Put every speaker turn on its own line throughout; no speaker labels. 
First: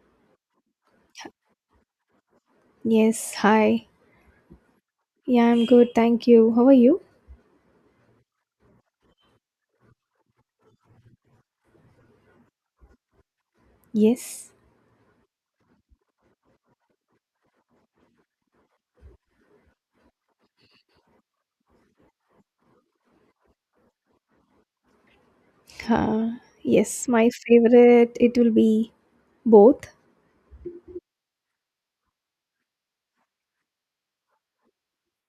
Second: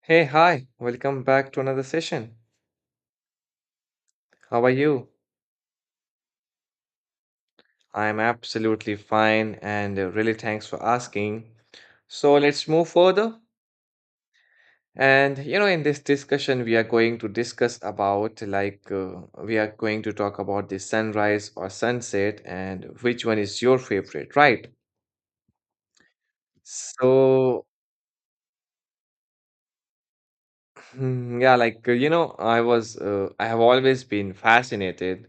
Hey, hi, welcome back to another session.
Yes, hi.
How are you?
Yeah, I'm good. Thank you. How are you?
I'm absolutely fine and really thanks for asking. So let's move further.
Yes.
And you know, in this discussion, we are going to discuss about we are going to talk about the sunrise or sunset and which one is your favorite, right?
Uh, yes, my
So
favorite it will be both.
hmm, yeah, you know, I have always been fascinated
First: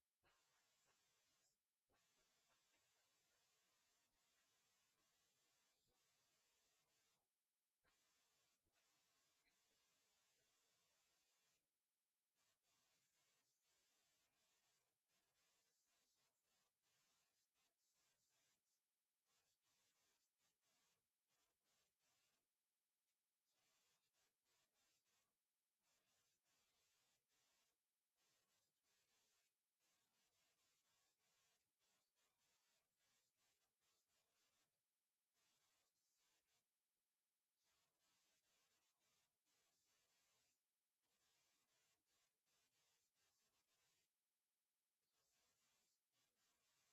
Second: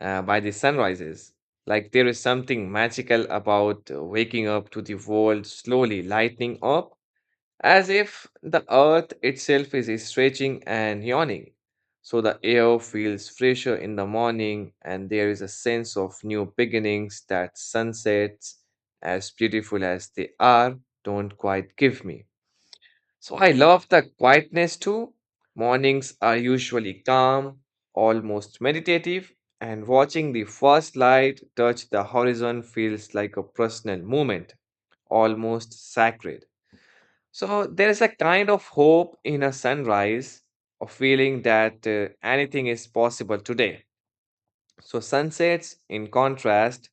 by the sunrises. Like there is something magical about waking up to the world slowly lighting up, as if the earth itself is stretching and yawning. So the air feels fresher in the morning, and there is a sense of new beginnings that sunsets, as beautiful as they are, don't quite give me. So I love the quietness too. Mornings are usually calm, almost meditative, and watching the first light touch the horizon feels like a personal moment, almost sacred. So there is a kind of hope in a sunrise, a feeling that anything is possible today. So sunsets, in contrast,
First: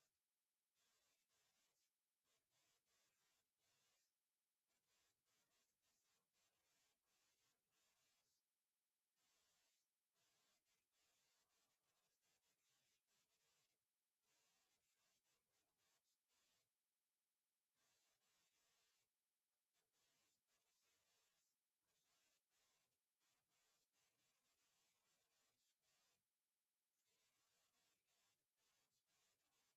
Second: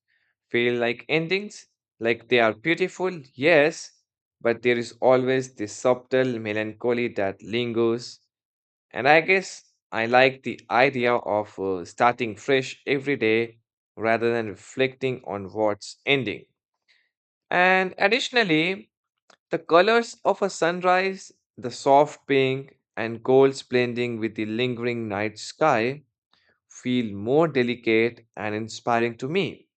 feel like endings, like they are beautiful, yes, but there is always this subtle melancholy that lingers. And I guess I like the idea of starting fresh every day rather than reflecting on what's ending. And additionally, the colors of a sunrise, the soft pink and golds blending with the lingering night sky, feel more delicate and inspiring to me.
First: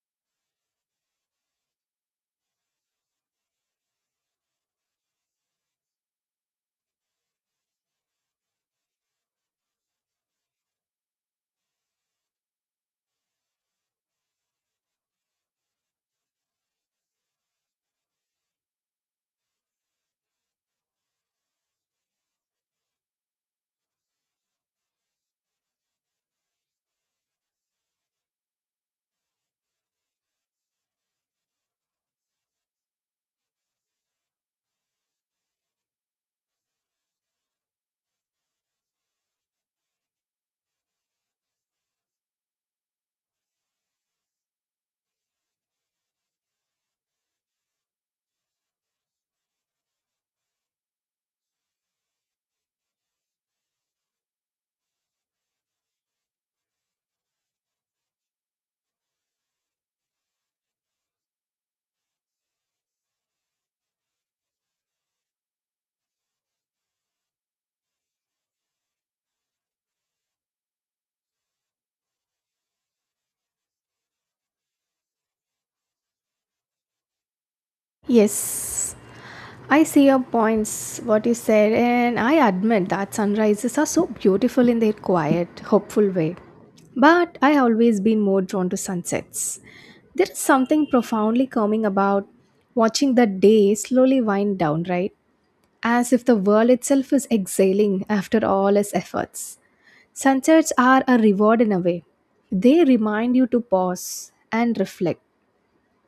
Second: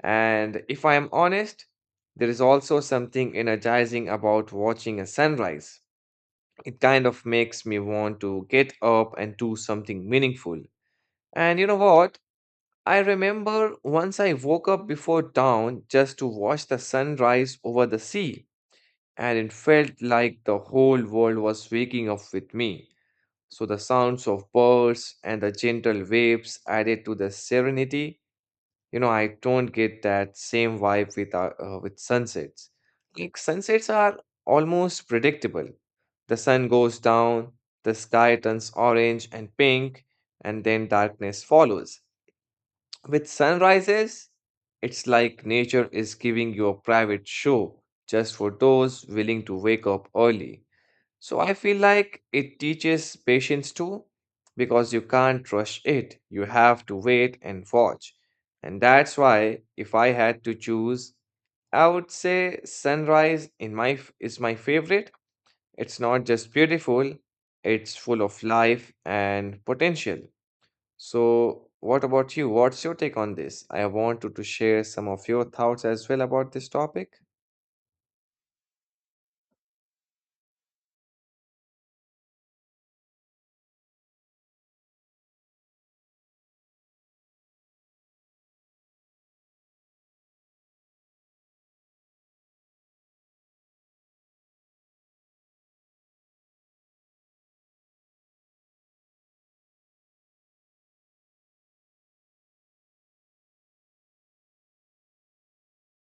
And if I am honest, there is also something energizing about watching a sunrise. It kind of makes me want to get up and do something meaningful. And you know what? I remember once I woke up before dawn just to watch the sunrise over the sea, and it felt like the whole world was waking up with me. So the sounds of birds and the gentle waves added to the serenity. You know, I don't get that same vibe with sunsets. Like sunsets are almost predictable. The sun goes down, the sky turns orange and pink, and then darkness follows. With sunrises, it's like nature is giving you a private show just for those willing to wake up early. So I feel like it teaches patience too, because you can't rush it. You have to wait and watch. And that's why, if I had to choose, I would say sunrise is my favorite. It's not just beautiful, it's full of life and potential. So, what about you? What's your take on this? I want you to share some of your thoughts as well about this topic.
Yes. I see your points, what you said, and I admit that sunrises are so beautiful in their quiet, hopeful way. But I always been more drawn to sunsets. There is something profoundly calming about watching the day slowly wind down, right? As if the world itself is exhaling after all its efforts. Sunsets are a reward in a way. They remind you to pause and reflect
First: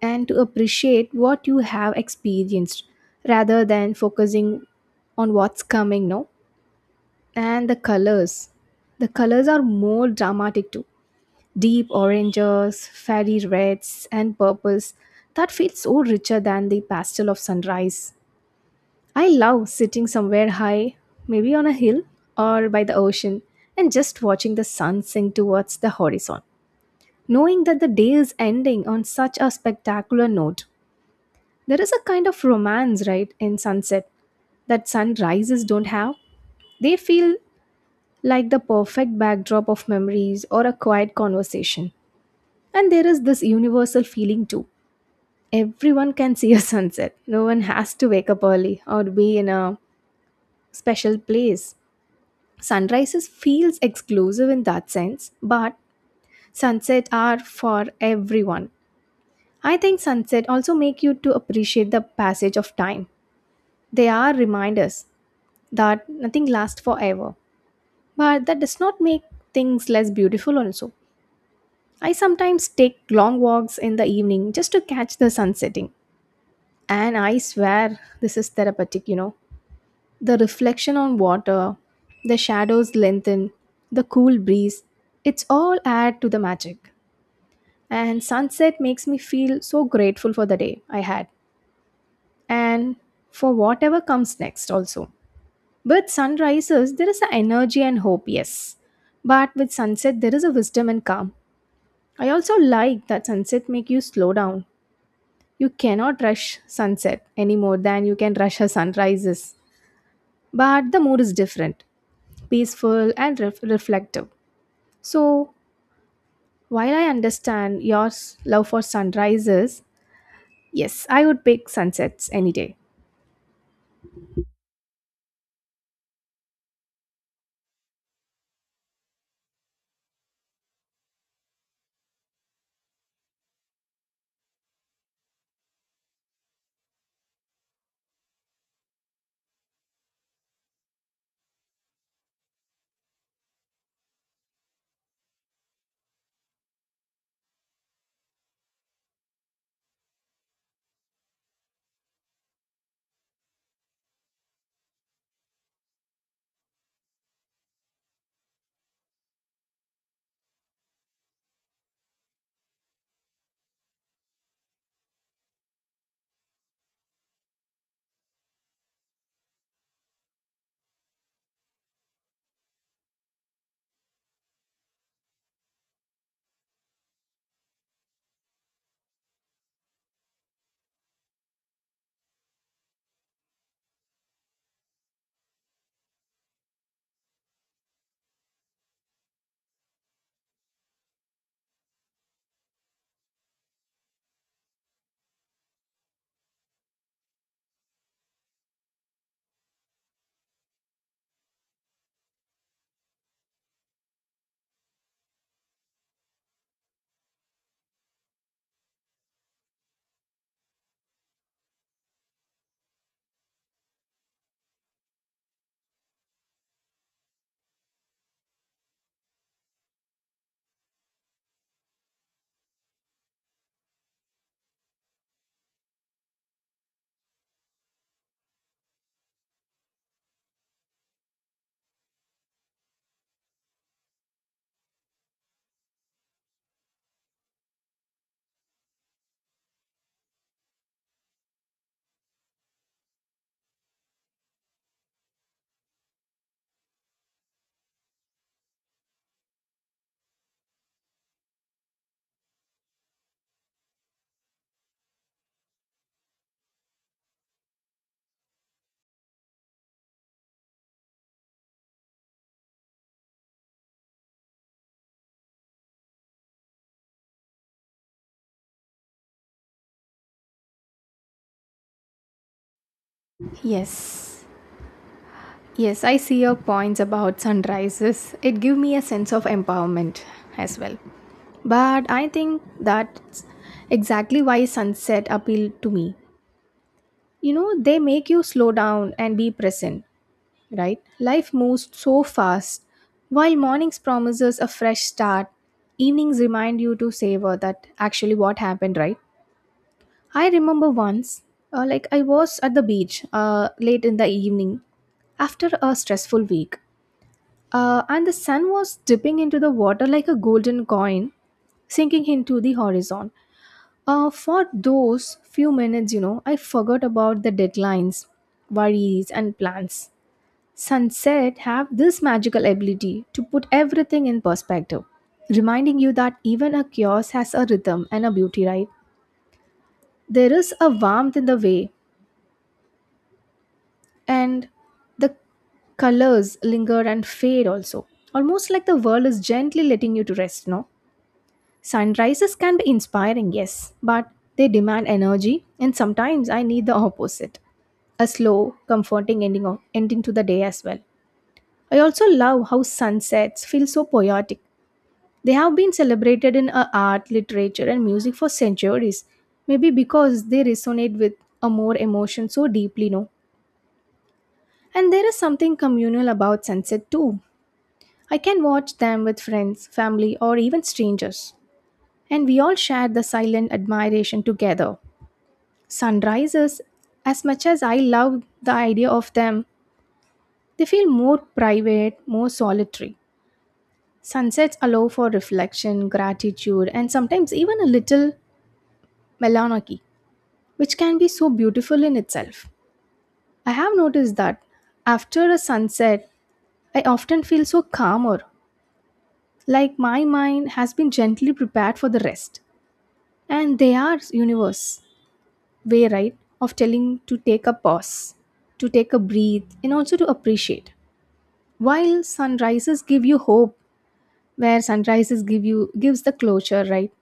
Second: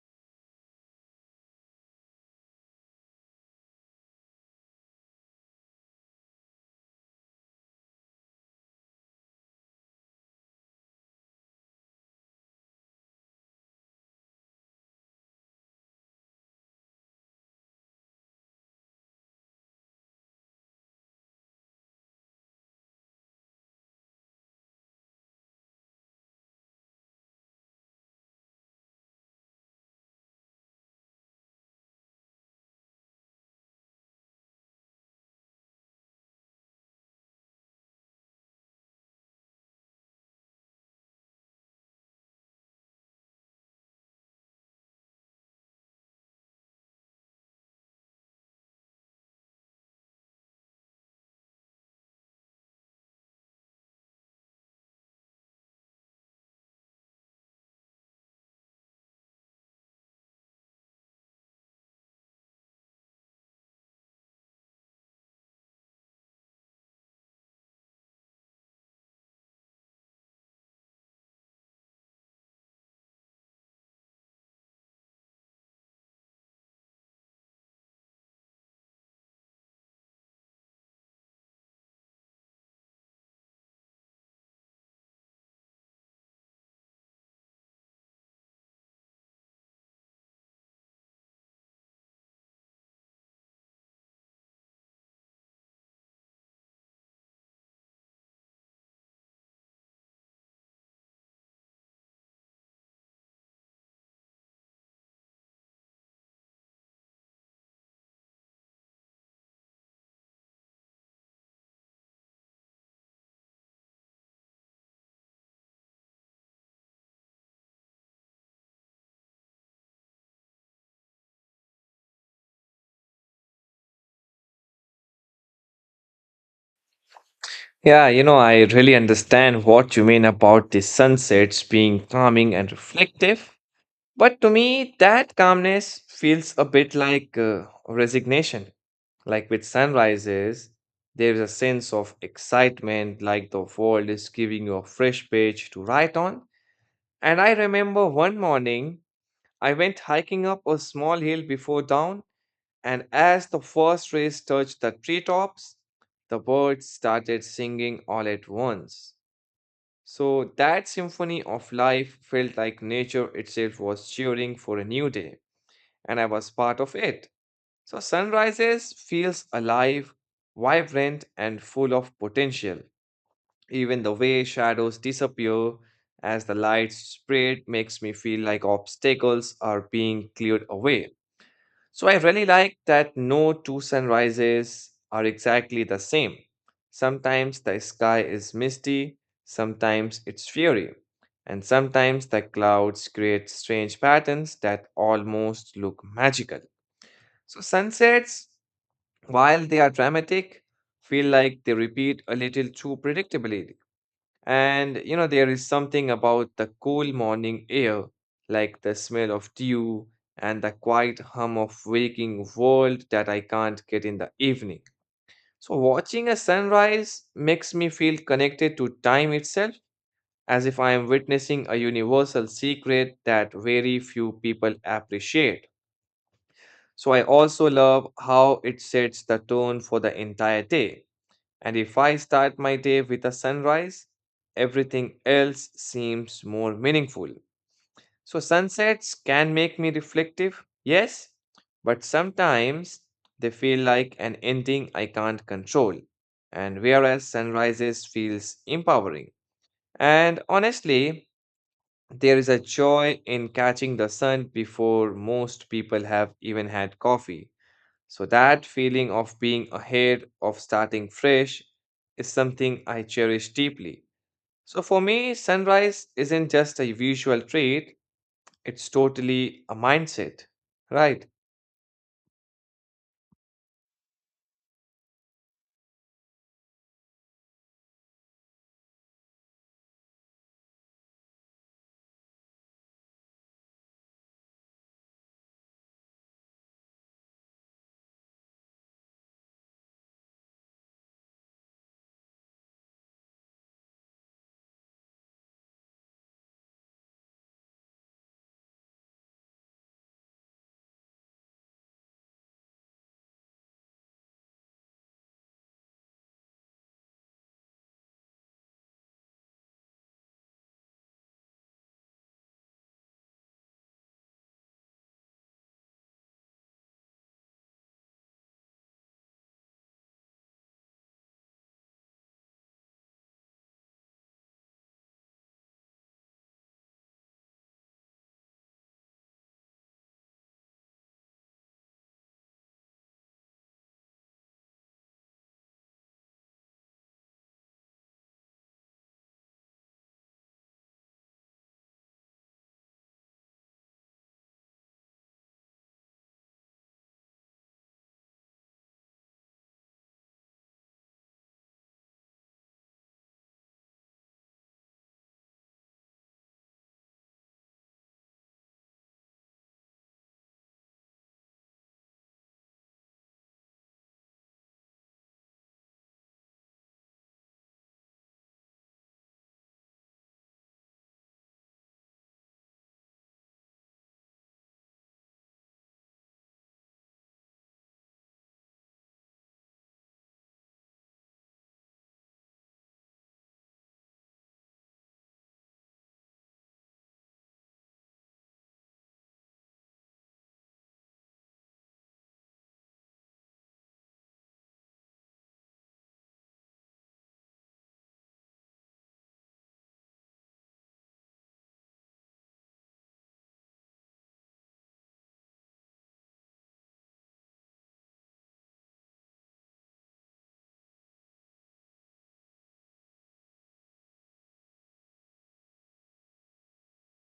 and to appreciate what you have experienced rather than focusing on what's coming, no? And the colors. The colors are more dramatic too. Deep oranges, fairy reds, and purples that feel so richer than the pastel of sunrise. I love sitting somewhere high, maybe on a hill or by the ocean, and just watching the sun sink towards the horizon. Knowing that the day is ending on such a spectacular note, there is a kind of romance, right, in sunset that sunrises don't have. They feel like the perfect backdrop of memories or a quiet conversation. And there is this universal feeling too. Everyone can see a sunset. No one has to wake up early or be in a special place. Sunrises feels exclusive in that sense, but sunset are for everyone. I think sunset also make you to appreciate the passage of time. They are reminders that nothing lasts forever, but that does not make things less beautiful also. I sometimes take long walks in the evening just to catch the sun setting, and I swear this is therapeutic, you know. The reflection on water, the shadows lengthen, the cool breeze, it's all add to the magic. And sunset makes me feel so grateful for the day I had and for whatever comes next also. With sunrises, there is an energy and hope, yes. But with sunset, there is a wisdom and calm. I also like that sunset make you slow down. You cannot rush sunset any more than you can rush a sunrises. But the mood is different. Peaceful and reflective. So, while I understand your love for sunrises, yes, I would pick sunsets any day.
Yeah, you know, I really understand what you mean about the sunsets being calming and reflective. But to me, that calmness feels a bit like resignation. Like with sunrises, there's a sense of excitement, like the world is giving you a fresh page to write on. And I remember one morning, I went hiking up a small hill before dawn and as the first rays touched the treetops, the birds started singing all at once. So that symphony of life felt like nature itself was cheering for a new day, and I was part of it. So sunrises feels alive, vibrant, and full of potential. Even the way shadows disappear as the light spread makes me feel like obstacles are being cleared away. So I really like that no two sunrises are exactly the same. Sometimes the sky is misty, sometimes it's fiery, and sometimes the clouds create strange patterns that almost look magical. So sunsets, while they are dramatic, feel like they repeat a little too predictably and you know, there is something about the cool morning air, like the smell of dew and the quiet hum of waking world that I can't get in the evening. So watching a sunrise makes me feel connected to time itself, as if I am witnessing a universal secret that very few people appreciate. So I also love how it sets the tone for the entire day and if I start my day with a sunrise, everything else seems more meaningful. So, sunsets can make me reflective, yes, but sometimes they feel like an ending I can't control. And whereas sunrises feels empowering. And honestly, there is a joy in catching the sun before most people have even had coffee. So, that feeling of being ahead, of starting fresh, is something I cherish deeply. So, for me, sunrise isn't just a visual trait, it's totally a mindset. Right.
Yes. Yes, I see your points about sunrises. It give me a sense of empowerment as well. But I think that's exactly why sunset appeal to me. You know, they make you slow down and be present. Right? Life moves so fast. While mornings promises a fresh start, evenings remind you to savor that actually what happened, right? I remember once, like I was at the beach late in the evening after a stressful week, and the sun was dipping into the water like a golden coin sinking into the horizon. For those few minutes, you know, I forgot about the deadlines, worries, and plans. Sunset have this magical ability to put everything in perspective, reminding you that even a chaos has a rhythm and a beauty, right? There is a warmth in the way, and the colors linger and fade also. Almost like the world is gently letting you to rest, no? Sunrises can be inspiring, yes, but they demand energy, and sometimes I need the opposite a slow, comforting ending, of, ending to the day as well. I also love how sunsets feel so poetic. They have been celebrated in art, literature, and music for centuries, maybe because they resonate with a more emotion so deeply, no? And there is something communal about sunset too. I can watch them with friends, family, or even strangers. And we all share the silent admiration together. Sunrises, as much as I love the idea of them, they feel more private, more solitary. Sunsets allow for reflection, gratitude, and sometimes even a little melancholy, which can be so beautiful in itself. I have noticed that after a sunset, I often feel so calmer, like my mind has been gently prepared for the rest. And they are universe way, right, of telling to take a pause, to take a breathe, and also to appreciate. While sunrises give you hope, where sunrises give you gives the closure, right?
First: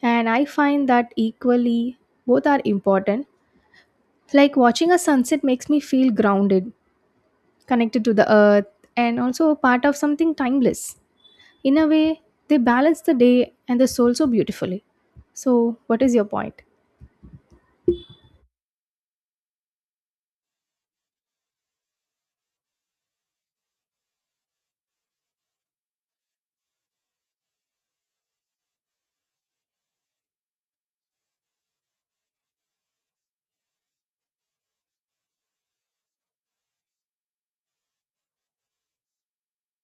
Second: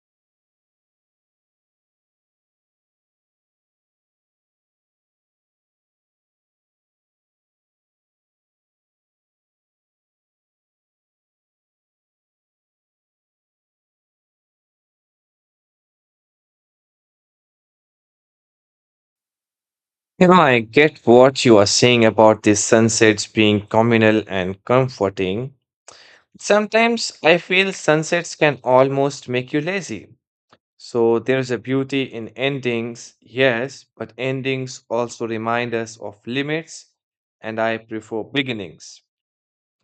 And I find that equally both are important. Like watching a sunset makes me feel grounded connected to the earth, and also a part of something timeless. In a way, they balance the day and the soul so beautifully. So, what is your point?
You know, I get what you are saying about these sunsets being communal and comforting. Sometimes I feel sunsets can almost make you lazy. So there's a beauty in endings, yes, but endings also remind us of limits, and I prefer beginnings.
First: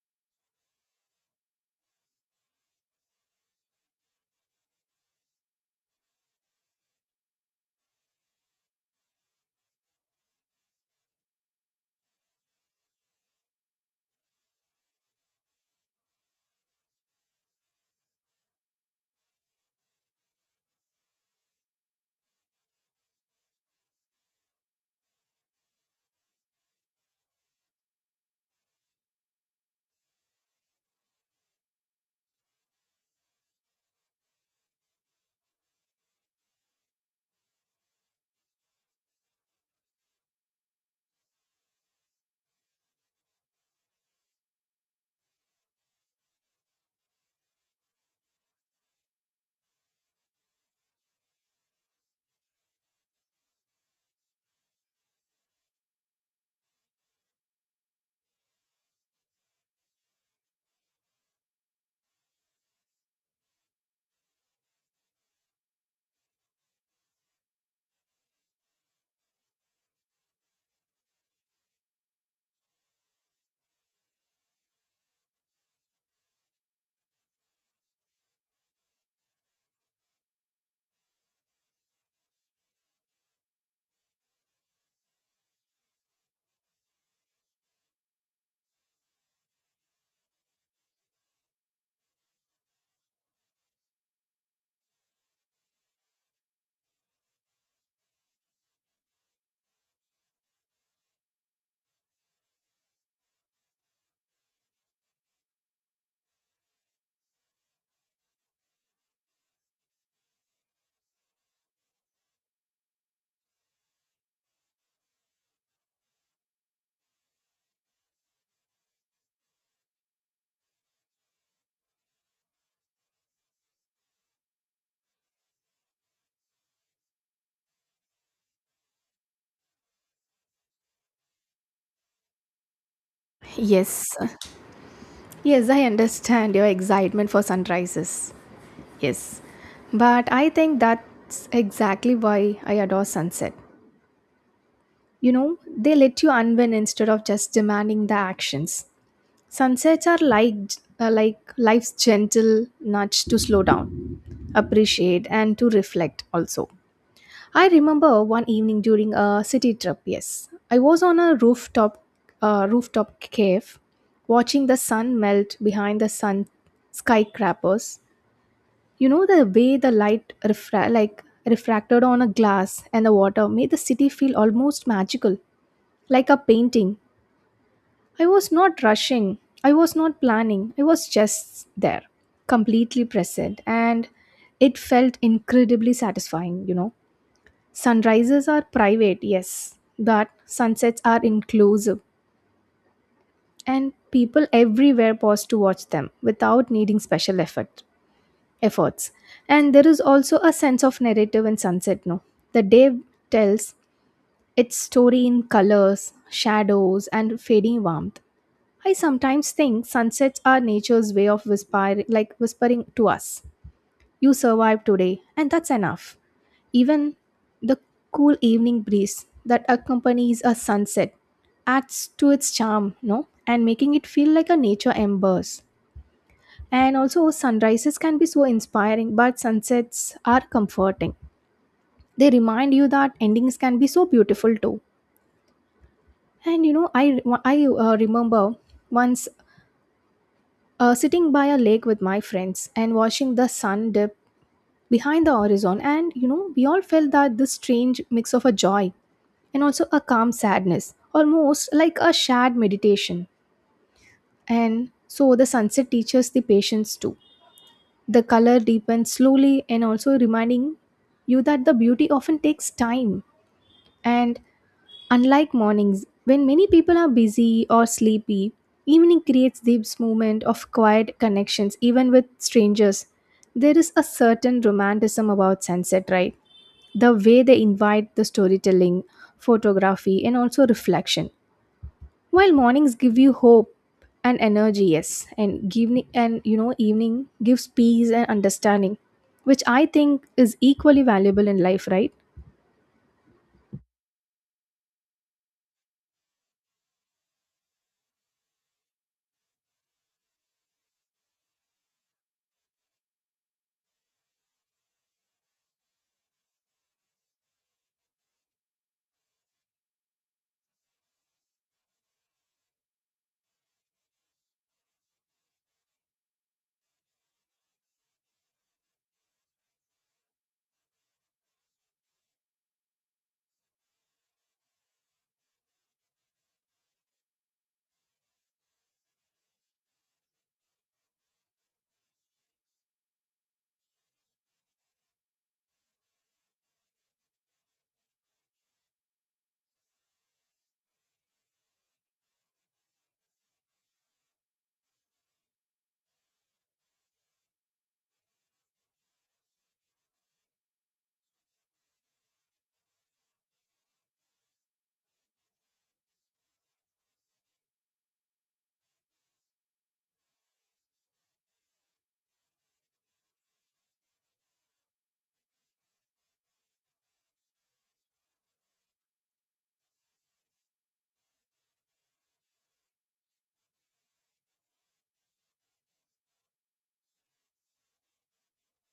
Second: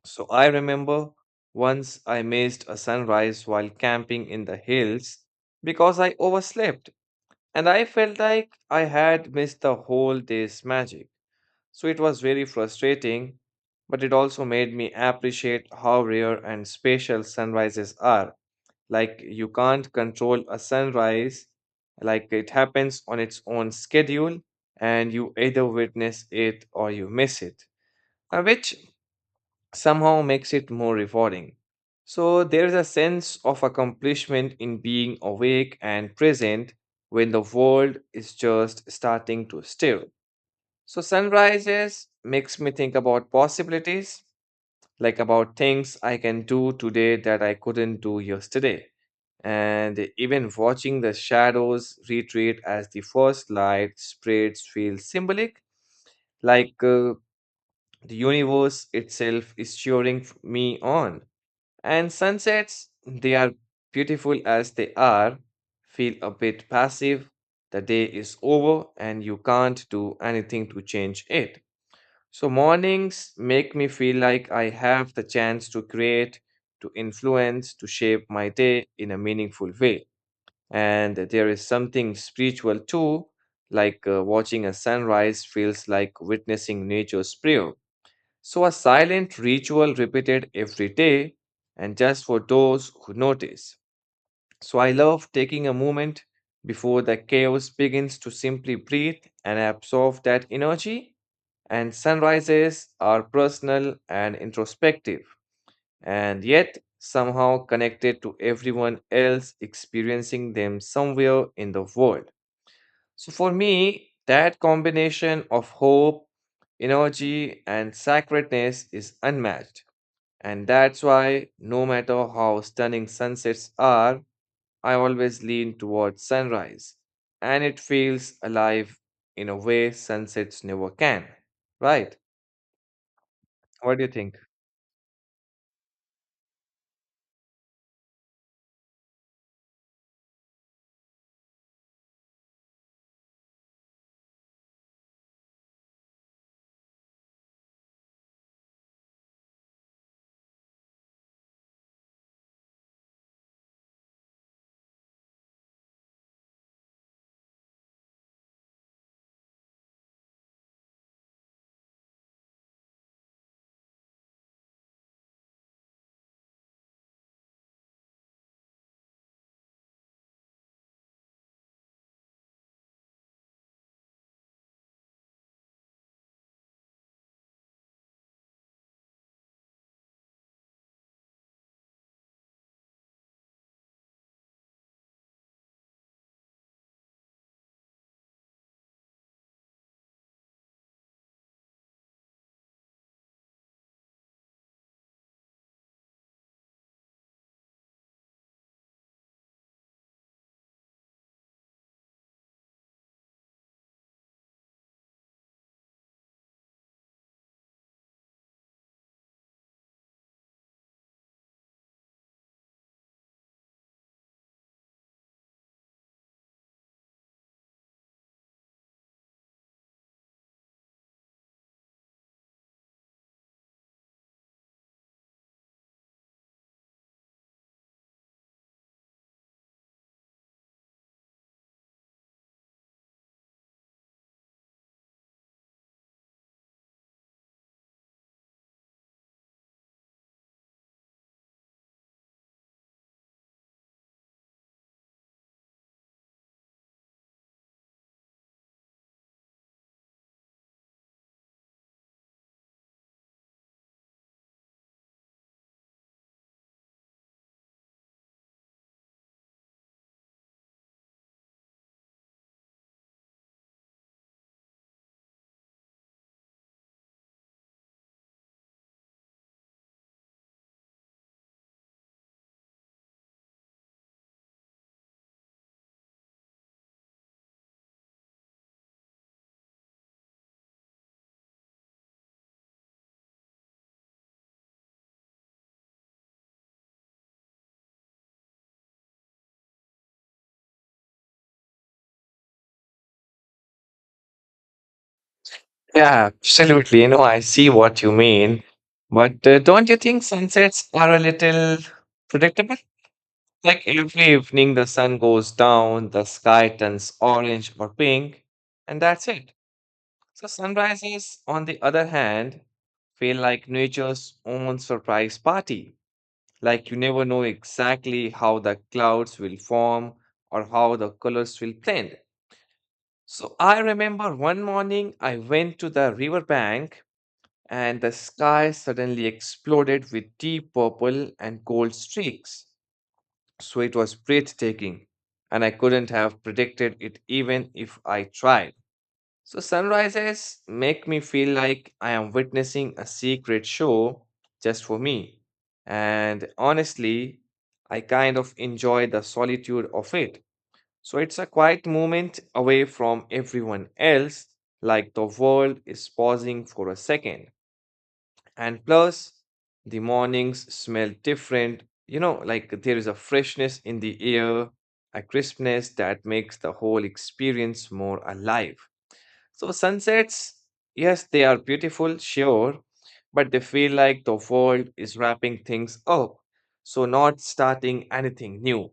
So I remember once I missed a sunrise while camping in the hills because I overslept and I felt like I had missed the whole day's magic. So it was very frustrating, but it also made me appreciate how rare and special sunrises are. Like you can't control a sunrise, like it happens on its own schedule, and you either witness it or you miss it, which somehow makes it more rewarding. So there's a sense of accomplishment in being awake and present when the world is just starting to stir. So sunrises makes me think about possibilities, like about things I can do today that I couldn't do yesterday and even watching the shadows retreat as the first light spreads feels symbolic, like uh, the universe itself is me on. And sunsets, they are beautiful as they are, feel a bit passive. The day is over and you can't do anything to change it. So, mornings make me feel like I have the chance to create, to influence, to shape my day in a meaningful way. And there is something spiritual too, watching a sunrise feels like witnessing nature's prayer. So, a silent ritual repeated every day and just for those who notice. So, I love taking a moment before the chaos begins to simply breathe and absorb that energy. And sunrises are personal and introspective, and yet somehow connected to everyone else experiencing them somewhere in the world. So for me, that combination of hope, energy, and sacredness is unmatched. And that's why, no matter how stunning sunsets are, I always lean towards sunrise. And it feels alive in a way sunsets never can. Right? What do
Yes,
you think?
yes, I understand your excitement for sunrises. Yes, but I think that's exactly why I adore sunset. You know, they let you unwind instead of just demanding the actions. Sunsets are like life's gentle nudge to slow down, appreciate, and to reflect also. I remember one evening during a city trip. Yes, I was on a rooftop, rooftop cave, watching the sun melt behind the sun skyscrapers. You know the way the light refracted on a glass and the water made the city feel almost magical, like a painting. I was not rushing. I was not planning. I was just there, completely present, and it felt incredibly satisfying, you know. Sunrises are private, yes, but sunsets are inclusive, and people everywhere pause to watch them without needing special efforts. And there is also a sense of narrative in sunset, no? The day tells its story in colors, shadows, and fading warmth. I sometimes think sunsets are nature's way of whispering, like whispering to us. You survived today, and that's enough. Even the cool evening breeze that accompanies a sunset adds to its charm, no? And making it feel like a nature embers. And also, sunrises can be so inspiring, but sunsets are comforting. They remind you that endings can be so beautiful too. And you know, I remember once sitting by a lake with my friends and watching the sun dip behind the horizon, and you know we all felt that this strange mix of a joy and also a calm sadness, almost like a shared meditation. And so the sunset teaches the patience too. The color deepens slowly and also reminding you that the beauty often takes time. And unlike mornings when many people are busy or sleepy, evening creates this moment of quiet connections even with strangers. There is a certain romanticism about sunset, right, the way they invite the storytelling, photography, and also reflection. While mornings give you hope and energy, yes, and evening and you know evening gives peace and understanding, which I think is equally valuable in life, right?
Yeah, absolutely. You know, I see what you mean. But don't you think sunsets are a little predictable? Like every evening, the sun goes down, the sky turns orange or pink, and that's it. So, sunrises, on the other hand, feel like nature's own surprise party. Like you never know exactly how the clouds will form or how the colors will blend. So, I remember one morning I went to the riverbank and the sky suddenly exploded with deep purple and gold streaks. So it was breathtaking, and I couldn't have predicted it even if I tried. So sunrises make me feel like I am witnessing a secret show just for me. And honestly, I kind of enjoy the solitude of it. So it's a quiet moment away from everyone else, like the world is pausing for a second. And plus, the mornings smell different. You know, like there is a freshness in the air, a crispness that makes the whole experience more alive. So, sunsets, yes, they are beautiful, sure, but they feel like the world is wrapping things up. So, not starting anything new.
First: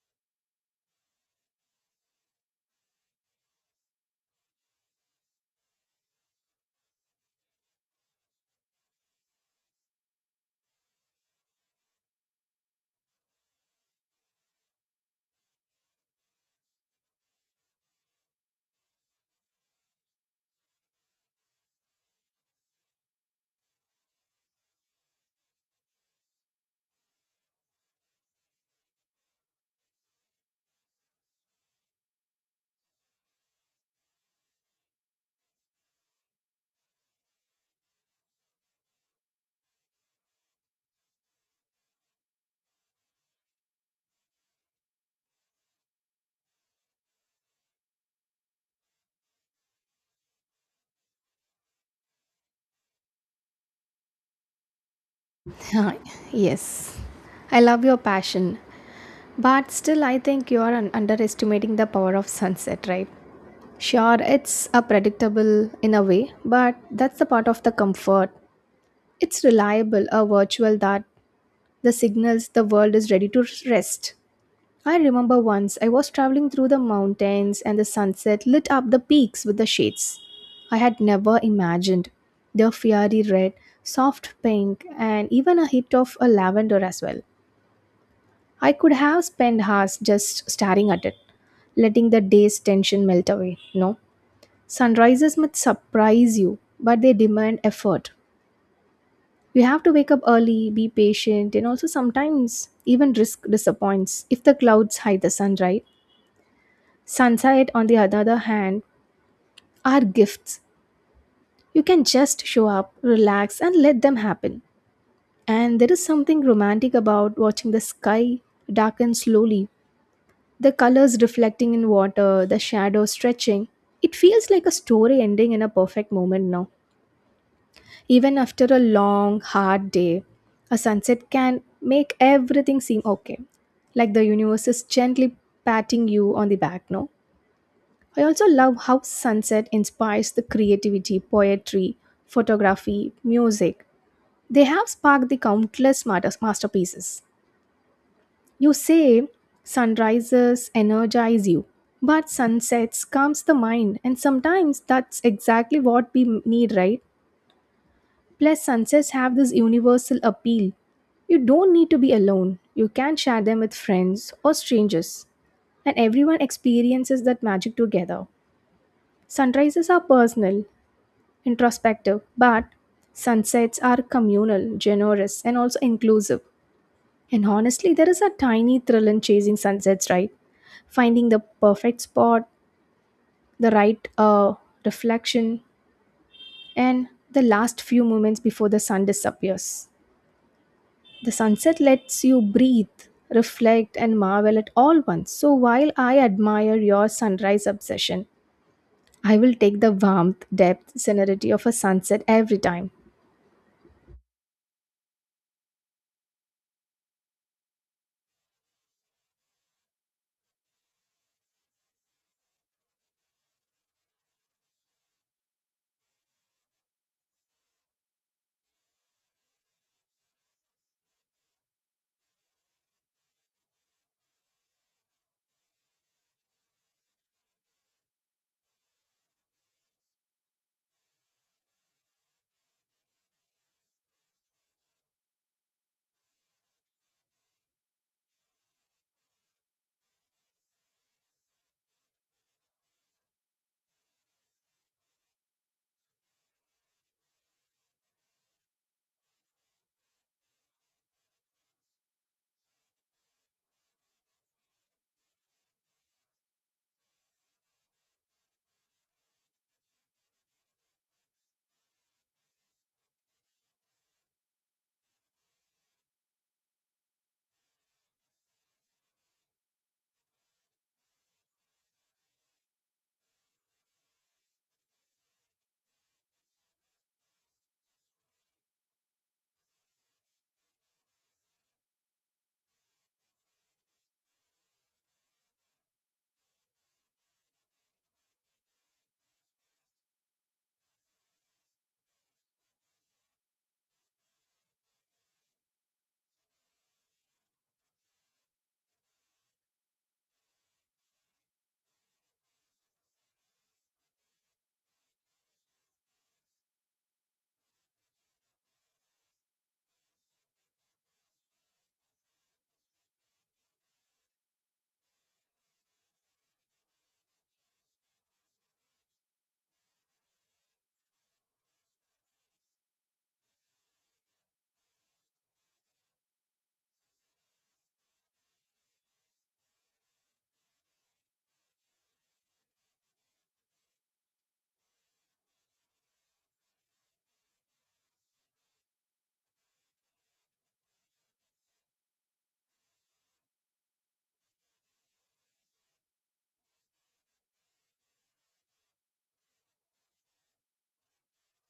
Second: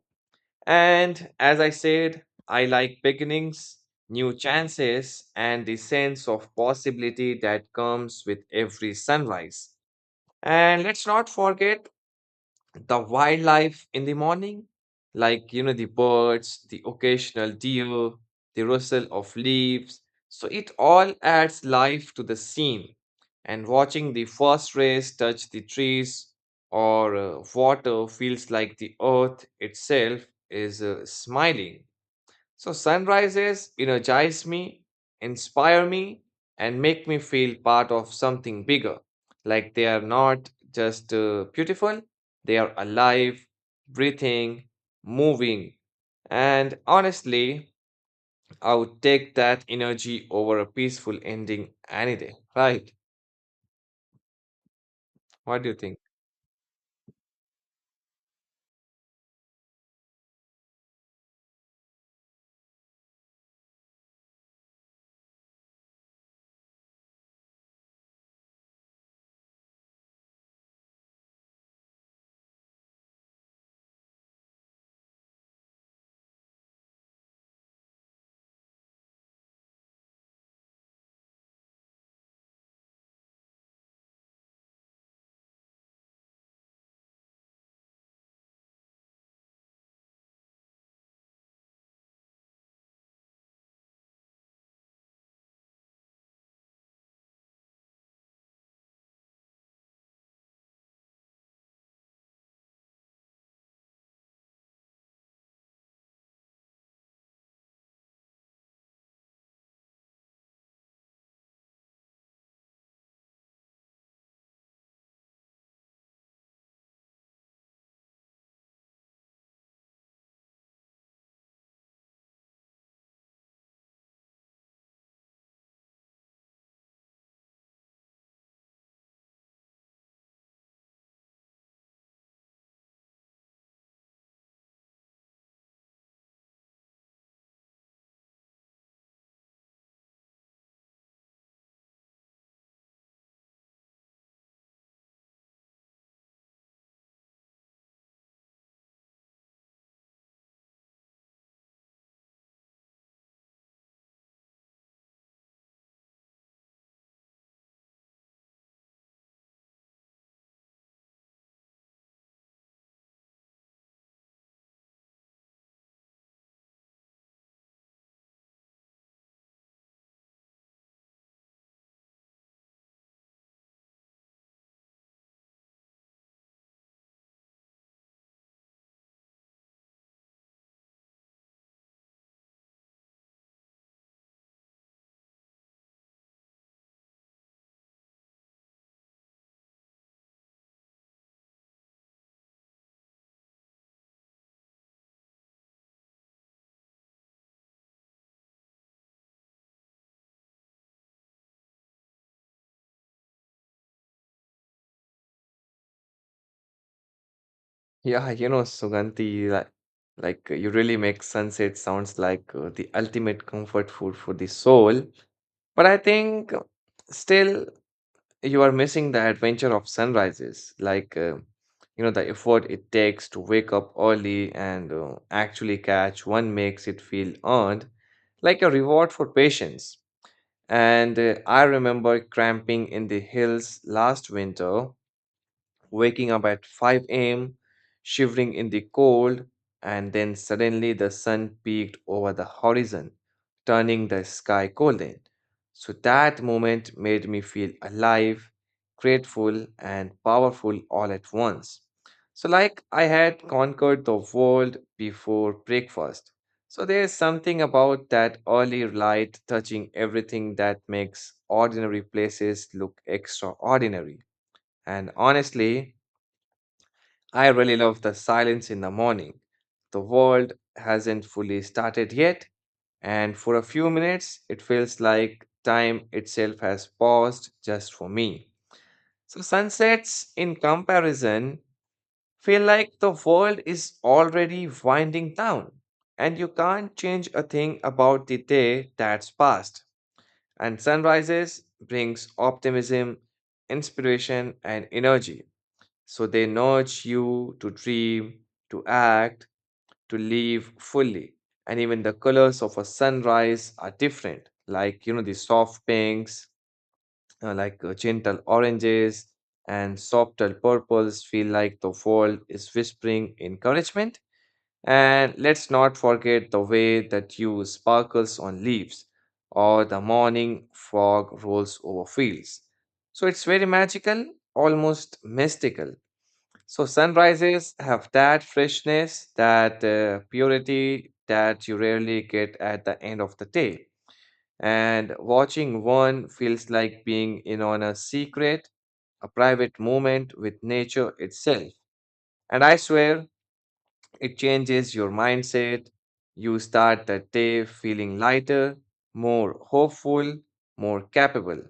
And as I said, I like beginnings, new chances, and the sense of possibility that comes with every sunrise. And let's not forget the wildlife in the morning, like, you know, the birds, the occasional deer, the rustle of leaves. So it all adds life to the scene. And watching the first rays touch the trees or water feels like the earth itself is smiling. So sunrises energize me, inspire me, and make me feel part of something bigger. Like they are not just beautiful, they are alive, breathing, moving. And honestly, I would take that energy over a peaceful ending any day, right? What do you
Hi,
think?
yes, I love your passion, but still I think you are underestimating the power of sunset, right? Sure, it's a predictable in a way, but that's the part of the comfort. It's reliable, a virtual that the signals the world is ready to rest. I remember once I was traveling through the mountains and the sunset lit up the peaks with the shades. I had never imagined the fiery red, soft pink, and even a hint of a lavender as well. I could have spent hours just staring at it, letting the day's tension melt away. No, sunrises might surprise you, but they demand effort. You have to wake up early, be patient, and also sometimes even risk disappoints if the clouds hide the sun, right? Sunset, on the other hand, are gifts. You can just show up, relax, and let them happen. And there is something romantic about watching the sky darken slowly, the colors reflecting in water, the shadows stretching. It feels like a story ending in a perfect moment now. Even after a long, hard day, a sunset can make everything seem okay. Like the universe is gently patting you on the back, no? I also love how sunset inspires the creativity, poetry, photography, music. They have sparked the countless masterpieces. You say sunrises energize you, but sunsets calms the mind, and sometimes that's exactly what we need, right? Plus, sunsets have this universal appeal. You don't need to be alone, you can share them with friends or strangers, and everyone experiences that magic together. Sunrises are personal, introspective, but sunsets are communal, generous, and also inclusive. And honestly, there is a tiny thrill in chasing sunsets, right? Finding the perfect spot, the right reflection, and the last few moments before the sun disappears. The sunset lets you breathe, reflect, and marvel at all once. So while I admire your sunrise obsession, I will take the warmth, depth, serenity of a sunset every time.
Yeah, you know, Suganti, you really make sunset sounds like the ultimate comfort food for the soul. But I think still you are missing the adventure of sunrises, you know, the effort it takes to wake up early and actually catch one makes it feel earned, like a reward for patience. And I remember cramping in the hills last winter waking up at 5 a.m., shivering in the cold, and then suddenly the sun peeked over the horizon, turning the sky golden. So that moment made me feel alive, grateful, and powerful all at once. So, like I had conquered the world before breakfast. So, there's something about that early light touching everything that makes ordinary places look extraordinary. And honestly, I really love the silence in the morning. The world hasn't fully started yet, and for a few minutes, it feels like time itself has paused just for me. So sunsets, in comparison, feel like the world is already winding down, and you can't change a thing about the day that's passed. And sunrises brings optimism, inspiration, and energy. So they nudge you to dream, to act, to live fully. And even the colors of a sunrise are different, like, you know, the soft pinks, gentle oranges, and softer purples feel like the world is whispering encouragement. And let's not forget the way that you sparkles on leaves or the morning fog rolls over fields. So it's very magical, almost mystical. So sunrises have that freshness, that purity that you rarely get at the end of the day. And watching one feels like being in on a secret, a private moment with nature itself. And I swear, it changes your mindset. You start the day feeling lighter, more hopeful, more capable.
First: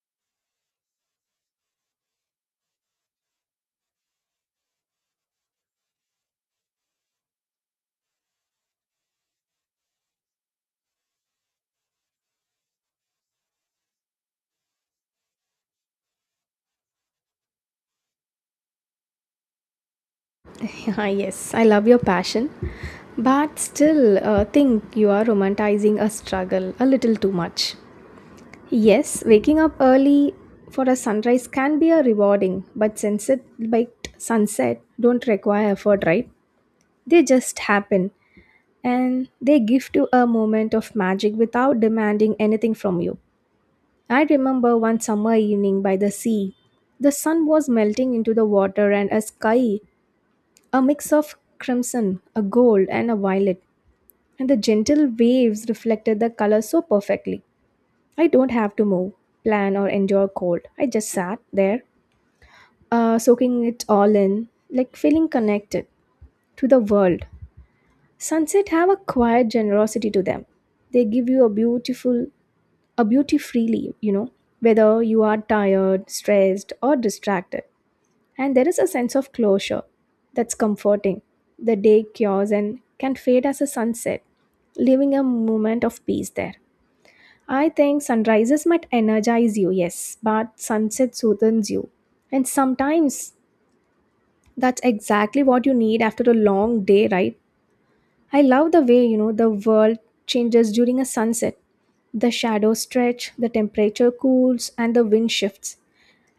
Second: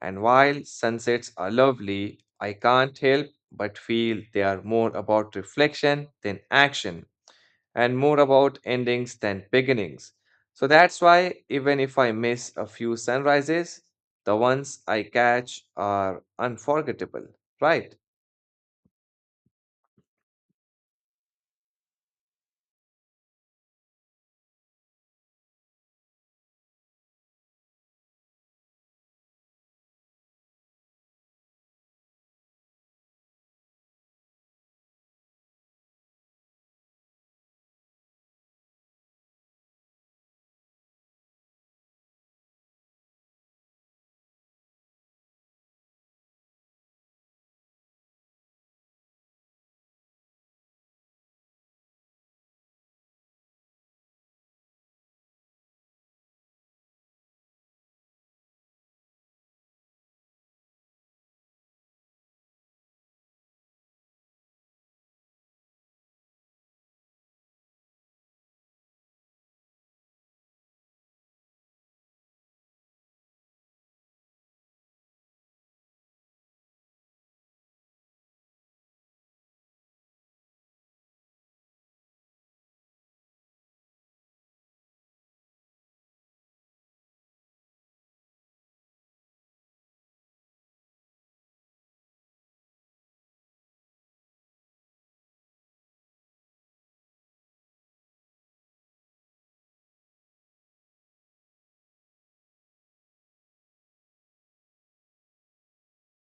And while sunsets are lovely, I can't help but feel they are more about reflection than action and more about endings than beginnings. So that's why, even if I miss a few sunrises, the ones I catch are unforgettable, right?
Ah, yes, I love your passion, but still think you are romanticizing a struggle a little too much. Yes, waking up early for a sunrise can be a rewarding, but but sunset don't require effort, right? They just happen, and they give you a moment of magic without demanding anything from you. I remember one summer evening by the sea. The sun was melting into the water and a sky, a mix of crimson, a gold, and a violet, and the gentle waves reflected the color so perfectly. I don't have to move, plan, or endure cold. I just sat there, soaking it all in, like feeling connected to the world. Sunset have a quiet generosity to them. They give you a beauty freely, you know, whether you are tired, stressed, or distracted. And there is a sense of closure that's comforting. The day cures and can fade as a sunset, leaving a moment of peace there. I think sunrises might energize you, yes, but sunset soothes you. And sometimes that's exactly what you need after a long day, right? I love the way, you know, the world changes during a sunset. The shadows stretch, the temperature cools, and the wind shifts.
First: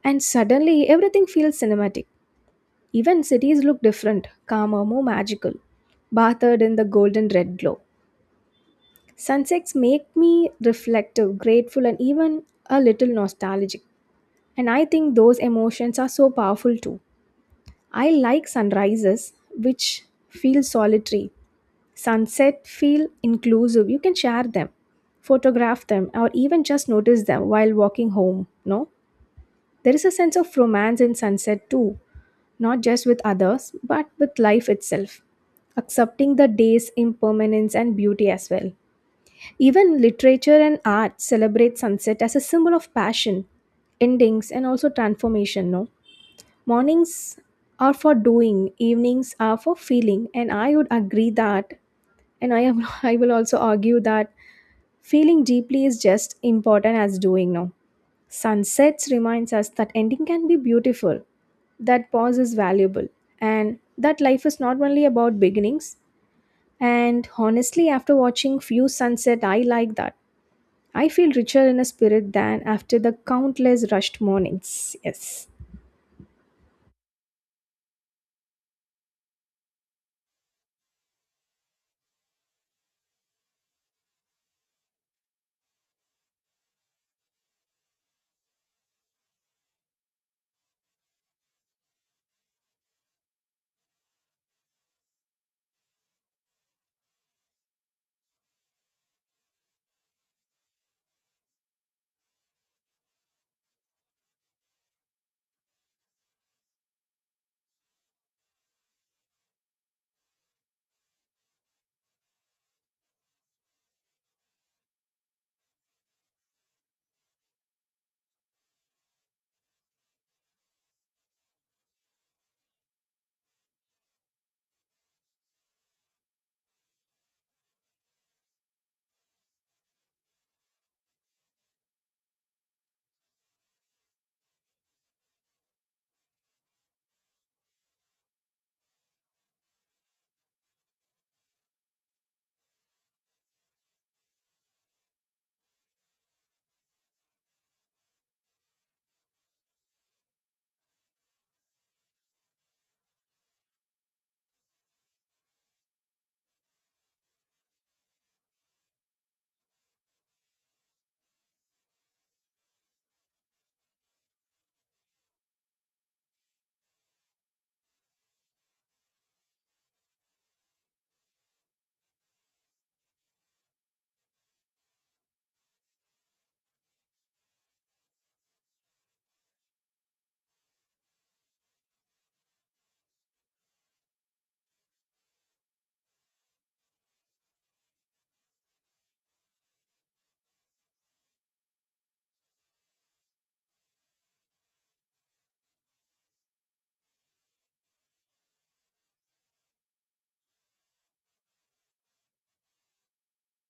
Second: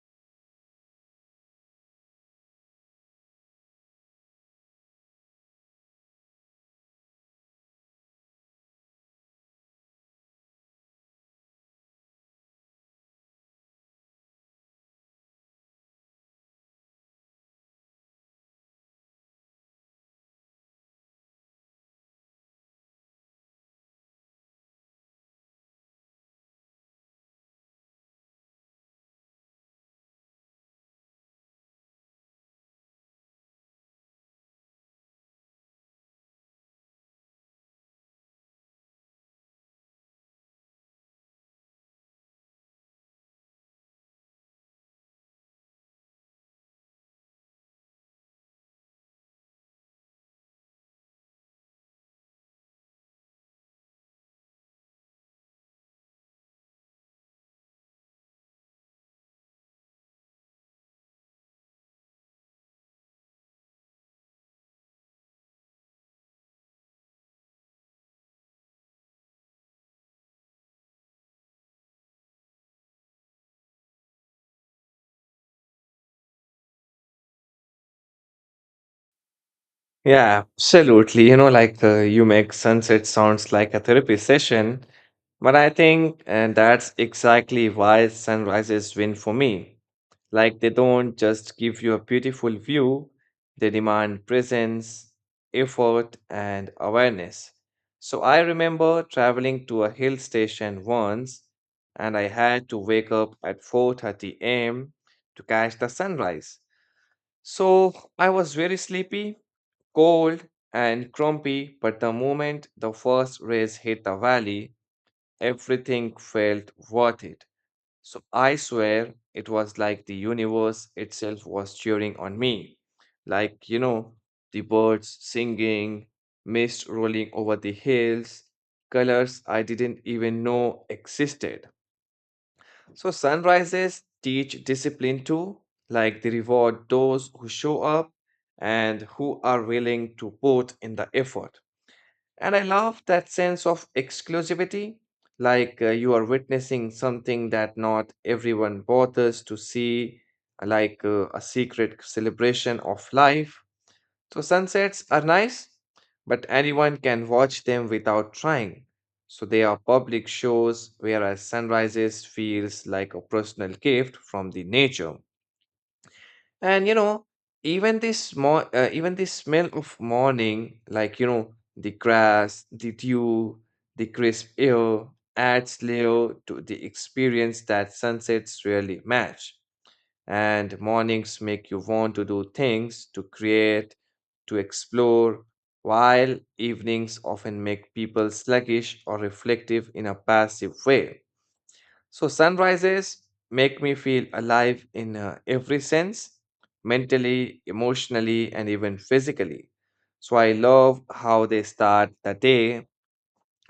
And suddenly, everything feels cinematic. Even cities look different, calmer, more magical, bathed in the golden red glow. Sunsets make me reflective, grateful, and even a little nostalgic. And I think those emotions are so powerful too. I like sunrises, which feel solitary. Sunset feel inclusive, you can share them, photograph them, or even just notice them while walking home, no? There is a sense of romance in sunset too, not just with others but with life itself, accepting the day's impermanence and beauty as well. Even literature and art celebrate sunset as a symbol of passion, endings, and also transformation, no? Mornings are for doing, evenings are for feeling, and I would agree that and I am I will also argue that feeling deeply is just important as doing now. Sunsets reminds us that ending can be beautiful, that pause is valuable, and that life is not only about beginnings. And honestly, after watching few sunset, I like that I feel richer in a spirit than after the countless rushed mornings. Yes.
Yeah, absolutely. You know, you make sunset sounds like a therapy session, but I think that's exactly why sunrises win for me. Like they don't just give you a beautiful view, they demand presence, effort, and awareness. So I remember traveling to a hill station once, and I had to wake up at 4:30 a.m. to catch the sunrise. So I was very sleepy, cold, and crumpy, but the moment the first rays hit the valley, everything felt worth it. So I swear it was like the universe itself was cheering on me. Like, you know, the birds singing, mist rolling over the hills, colors I didn't even know existed. So sunrises teach discipline too, like they reward those who show up and who are willing to put in the effort. And I love that sense of exclusivity, you are witnessing something that not everyone bothers to see, like a secret celebration of life. So sunsets are nice, but anyone can watch them without trying. So they are public shows, whereas sunrises feels like a personal gift from the nature. And you know, even the smell of morning, like you know, the grass, the dew, the crisp air, adds layer to the experience that sunsets really match and mornings make you want to do things, to create, to explore, while evenings often make people sluggish or reflective in a passive way. So sunrises make me feel alive in every sense, mentally, emotionally, and even physically. So I love how they start the day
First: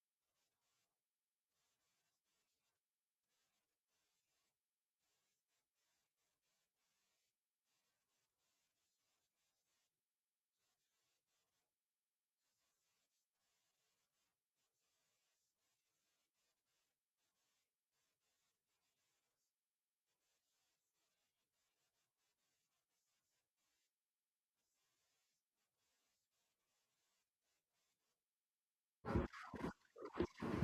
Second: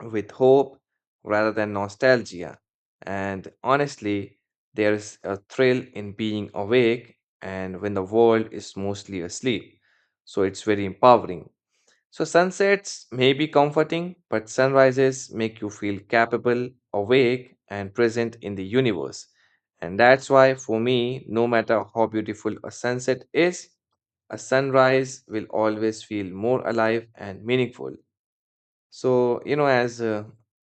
with hope rather than nostalgia. And honestly, there's a thrill in being awake and when the world is mostly asleep. So it's very empowering. So sunsets may be comforting, but sunrises make you feel capable, awake, and present in the universe. And that's why, for me, no matter how beautiful a sunset is, a sunrise will always feel more alive and meaningful. So, you know, as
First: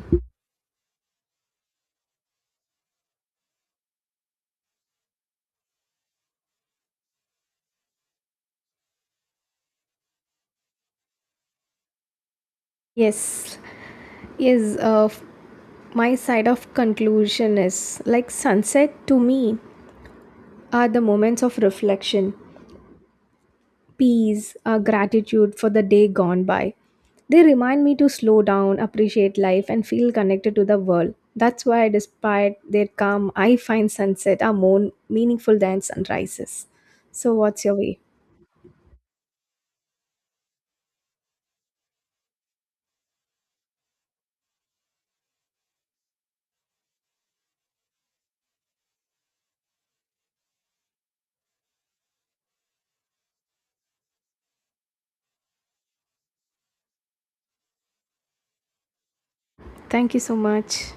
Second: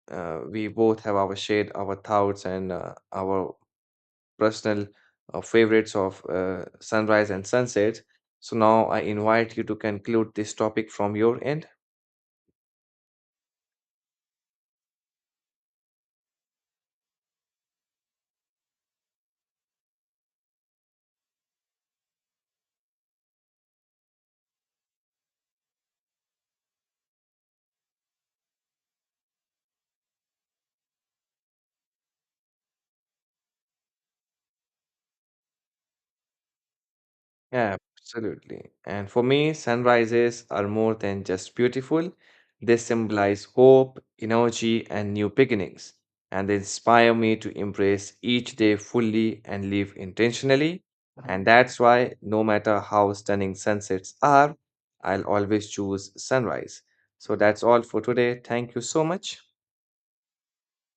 we both have our shared our thoughts and our personal favorites of sunrise and sunset, so now I invite you to conclude this topic from your end.
Yes yes uh, f- my side of conclusion is like sunset to me are the moments of reflection, peace, gratitude for the day gone by. They remind me to slow down, appreciate life, and feel connected to the world. That's why, despite their calm, I find sunset are more meaningful than sunrises. So, what's your
Yeah,
way?
absolutely. And for me, sunrises are more than just beautiful. They symbolize hope, energy, and new beginnings. And they inspire me to embrace each day fully and live intentionally. And that's why, no matter how stunning sunsets are, I'll always choose sunrise. So that's all for today. Thank you so much.
Thank you so much.